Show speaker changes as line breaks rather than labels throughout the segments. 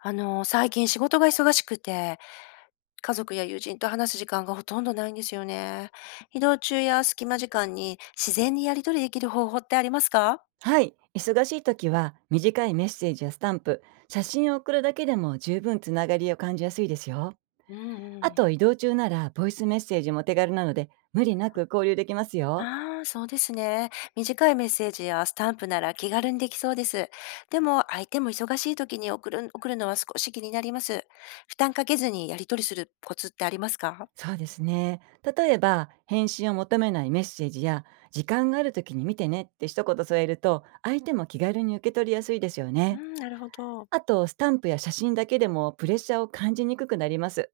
最近仕事が忙しくて、家族や友人と話す時間がほとんどないんですよね。移動中や隙間時間に自然にやり取りできる方法ってありますか？
はい。忙しい時は短いメッセージやスタンプ、写真を送るだけでも十分つながりを感じやすいですよ。
うんう
あ
ん、
と、移動中ならボイスメッセージも手軽なので、無理なく交流できますよ。
ああー、そうですね。短いメッセージやスタンプなら気軽にできそうです。でも、相手も忙しい時に送るのは少し気になります。負担かけずにやり取りするコツってありますか？
そうですね。例えば、返信を求めないメッセージや、時間がある時に見てねって一言添えると、相手も気軽に受け取りやすいですよ
う
ね。
ん、なるほど。
あとスタンプや写真だけでも、プレッシャーを感じにくくなります。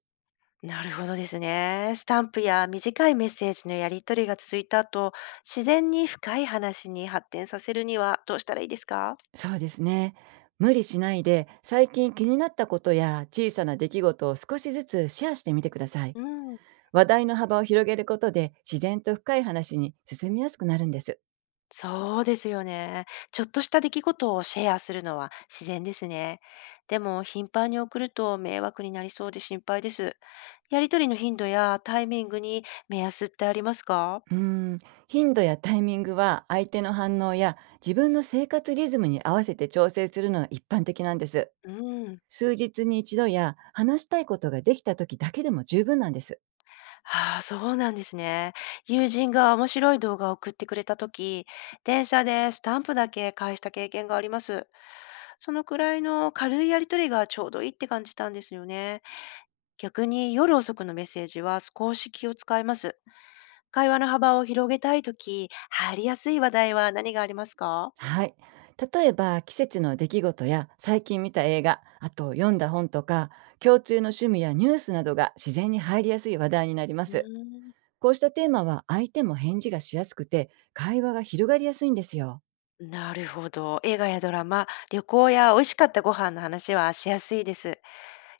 なるほどですね。スタンプや短いメッセージのやり取りが続いた後、自然に深い話に発展させるにはどうしたらいいですか？
そうですね。無理しないで、最近気になったことや小さな出来事を少しずつシェアしてみてください。
うん、
話題の幅を広げることで、自然と深い話に進みやすくなるんです。
そうですよね。ちょっとした出来事をシェアするのは自然ですね。でも頻繁に送ると迷惑になりそうで心配です。やりとりの頻度やタイミングに目安ってありますか？
うーん、頻度やタイミングは、相手の反応や自分の生活リズムに合わせて調整するのが一般的なんです。
うん。
数日に一度や、話したいことができた時だけでも十分なんです。
ああ、そうなんですね。友人が面白い動画を送ってくれたとき、電車でスタンプだけ返した経験があります。そのくらいの軽いやりとりがちょうどいいって感じたんですよね。逆に夜遅くのメッセージは少し気を使います。会話の幅を広げたいとき、入りやすい話題は何がありますか？
はい。例えば、季節の出来事や最近見た映画、あと読んだ本とか、共通の趣味やニュースなどが自然に入りやすい話題になりま
うー
す。
ん、
こうしたテーマは相手も返事がしやすくて、会話が広がりやすいんですよ。
なるほど。映画やドラマ、旅行や美味しかったご飯の話はしやすいです。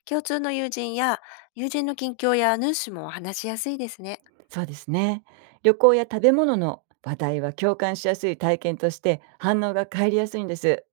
共通の友人や友人の近況やヌ主も話しやすいですね。
そうですね。旅行や食べ物の話題は、共感しやすい体験として反応が返りやすいんです。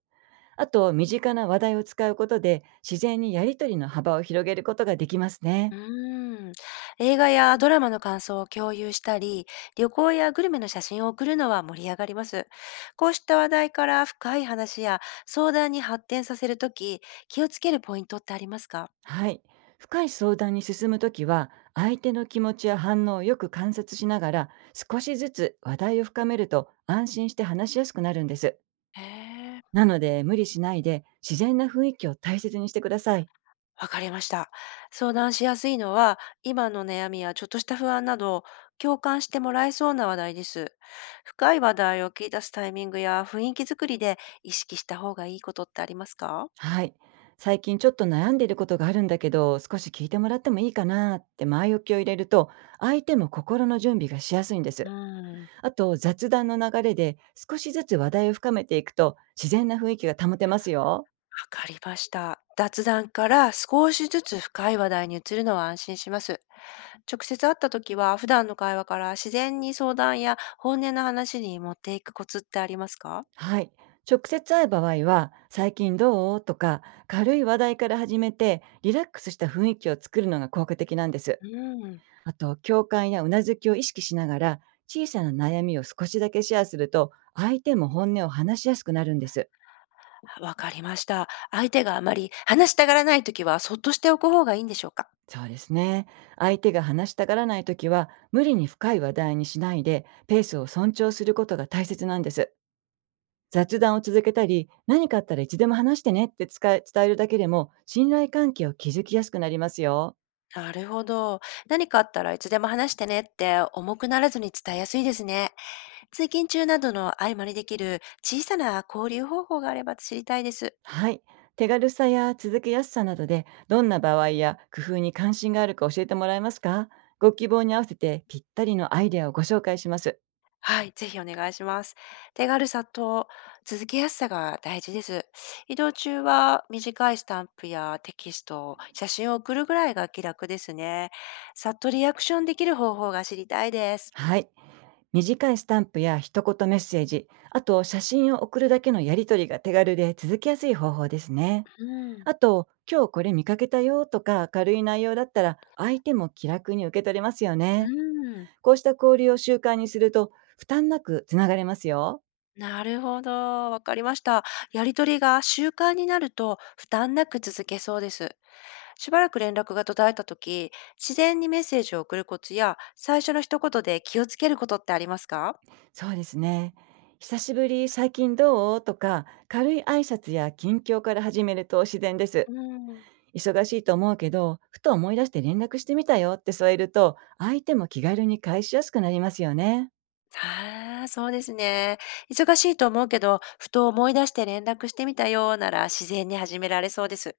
あと、身近な話題を使うことで、自然にやりとりの幅を広げることができますね。
うーん。映画やドラマの感想を共有したり、旅行やグルメの写真を送るのは盛り上がります。こうした話題から深い話や相談に発展させるとき、気をつけるポイントってありますか？
はい。深い相談に進むときは、相手の気持ちや反応をよく観察しながら、少しずつ話題を深めると安心して話しやすくなるんです。
へえ。
なので、無理しないで、自然な雰囲気を大切にしてください。
わかりました。相談しやすいのは、今の悩みやちょっとした不安など、共感してもらえそうな話題です。深い話題を切り出すタイミングや雰囲気作りで意識した方がいいことってありますか？
はい。最近ちょっと悩んでいることがあるんだけど、少し聞いてもらってもいいかなって前置きを入れると、相手も心の準備がしやすいんで
う
す。
ん、わ
あと、雑談の流れで少しずつ話題を深めていくと、自然な雰囲気が保てますよ。
かりました。雑談から少しずつ深い話題に移るのは安心します。直接会った時は、普段の会話から自然に相談や本音の話に持っていくコツってありますか？
はい。直接会う場合は、最近どうとか、軽い話題から始めて、リラックスした雰囲気を作るのが効果的なんです。
うん。
あと、共感やうなずきを意識しながら、小さな悩みを少しだけシェアすると、相手も本音を話しやすくなるんです。
わかりました。相手があまり話したがらないときは、そっとしておく方がいいんでしょうか？
そうですね。相手が話したがらないときは、無理に深い話題にしないで、ペースを尊重することが大切なんです。雑談を続けたり、何かあったらいつでも話してねってつえ伝えるだけでも、信頼関係を築きやすくなりますよ。
なるほど。何かあったらいつでも話してねって重くならずに伝えやすいですね。通勤中などの合間にできる小さな交流方法があれば知りたいです。
はい。手軽さや続けやすさなどで、どんな場合や工夫に関心があるか教えてもらえますか？ご希望に合わせて、ぴったりのアイデアをご紹介します。
はい、ぜひお願いします。手軽さと続けやすさが大事です。移動中は短いスタンプやテキスト、写真を送るぐらいが気楽ですね。さっとリアクションできる方法が知りたいです。
はい。短いスタンプや一言メッセージ、あと写真を送るだけのやり取りが手軽で続きやすい方法ですね。
うん。
あと、今日これ見かけたよとか軽い内容だったら、相手も気楽に受け取れますよ
う
ね。
ーん、
こうした交流を習慣にすると、負担なくつながれますよ。
なるほど、わかりました。やり取りが習慣になると負担なく続けそうです。しばらく連絡が途絶えた時、自然にメッセージを送るコツや、最初の一言で気をつけることってありますか？
そうですね。久しぶり、最近どうとか、軽い挨拶や近況から始めると自然です。
うーん。
忙しいと思うけど、ふと思い出して連絡してみたよって添えると、相手も気軽に返しやすくなりますよね。
ああ、そうですね。忙しいと思うけど、ふと思い出して連絡してみたよなら自然に始められそうです。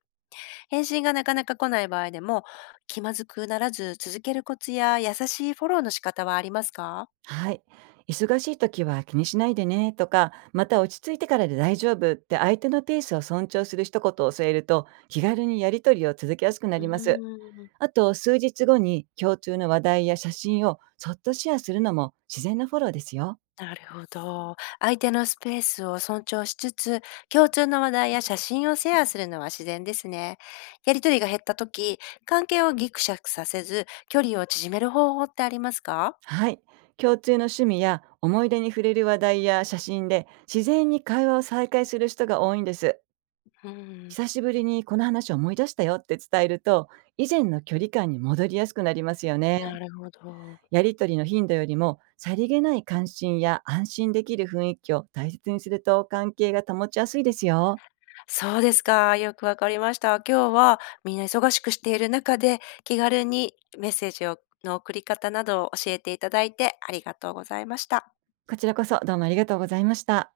返信がなかなか来ない場合でも、気まずくならず続けるコツや優しいフォローの仕方はありますか？
はい。忙しい時は気にしないでねとか、また落ち着いてからで大丈夫って相手のペースを尊重する一言を添えると、気軽にやり取りを続けやすくな
う
ります。
ーん。
あと、数日後に共通の話題や写真をそっとシェアするのも、自然なフォローですよ。
なるほど。相手のスペースを尊重しつつ、共通の話題や写真をシェアするのは自然ですね。やりとりが減った時、関係をギクシャクさせず、距離を縮める方法ってありますか？
はい。共通の趣味や思い出に触れる話題や写真で、自然に会話を再開する人が多いんです。
うん、
久しぶりにこの話を思い出したよって伝えると、以前の距離感に戻りやすくなりますよね。
なるほど。
やりとりの頻度よりも、さりげない関心や安心できる雰囲気を大切にすると、関係が保ちやすいですよ。
そうですか。よくわかりました。今日はみんな忙しくしている中で、気軽にメッセージの送り方などを教えていただいてありがとうございました。
こちらこそ、どうもありがとうございました。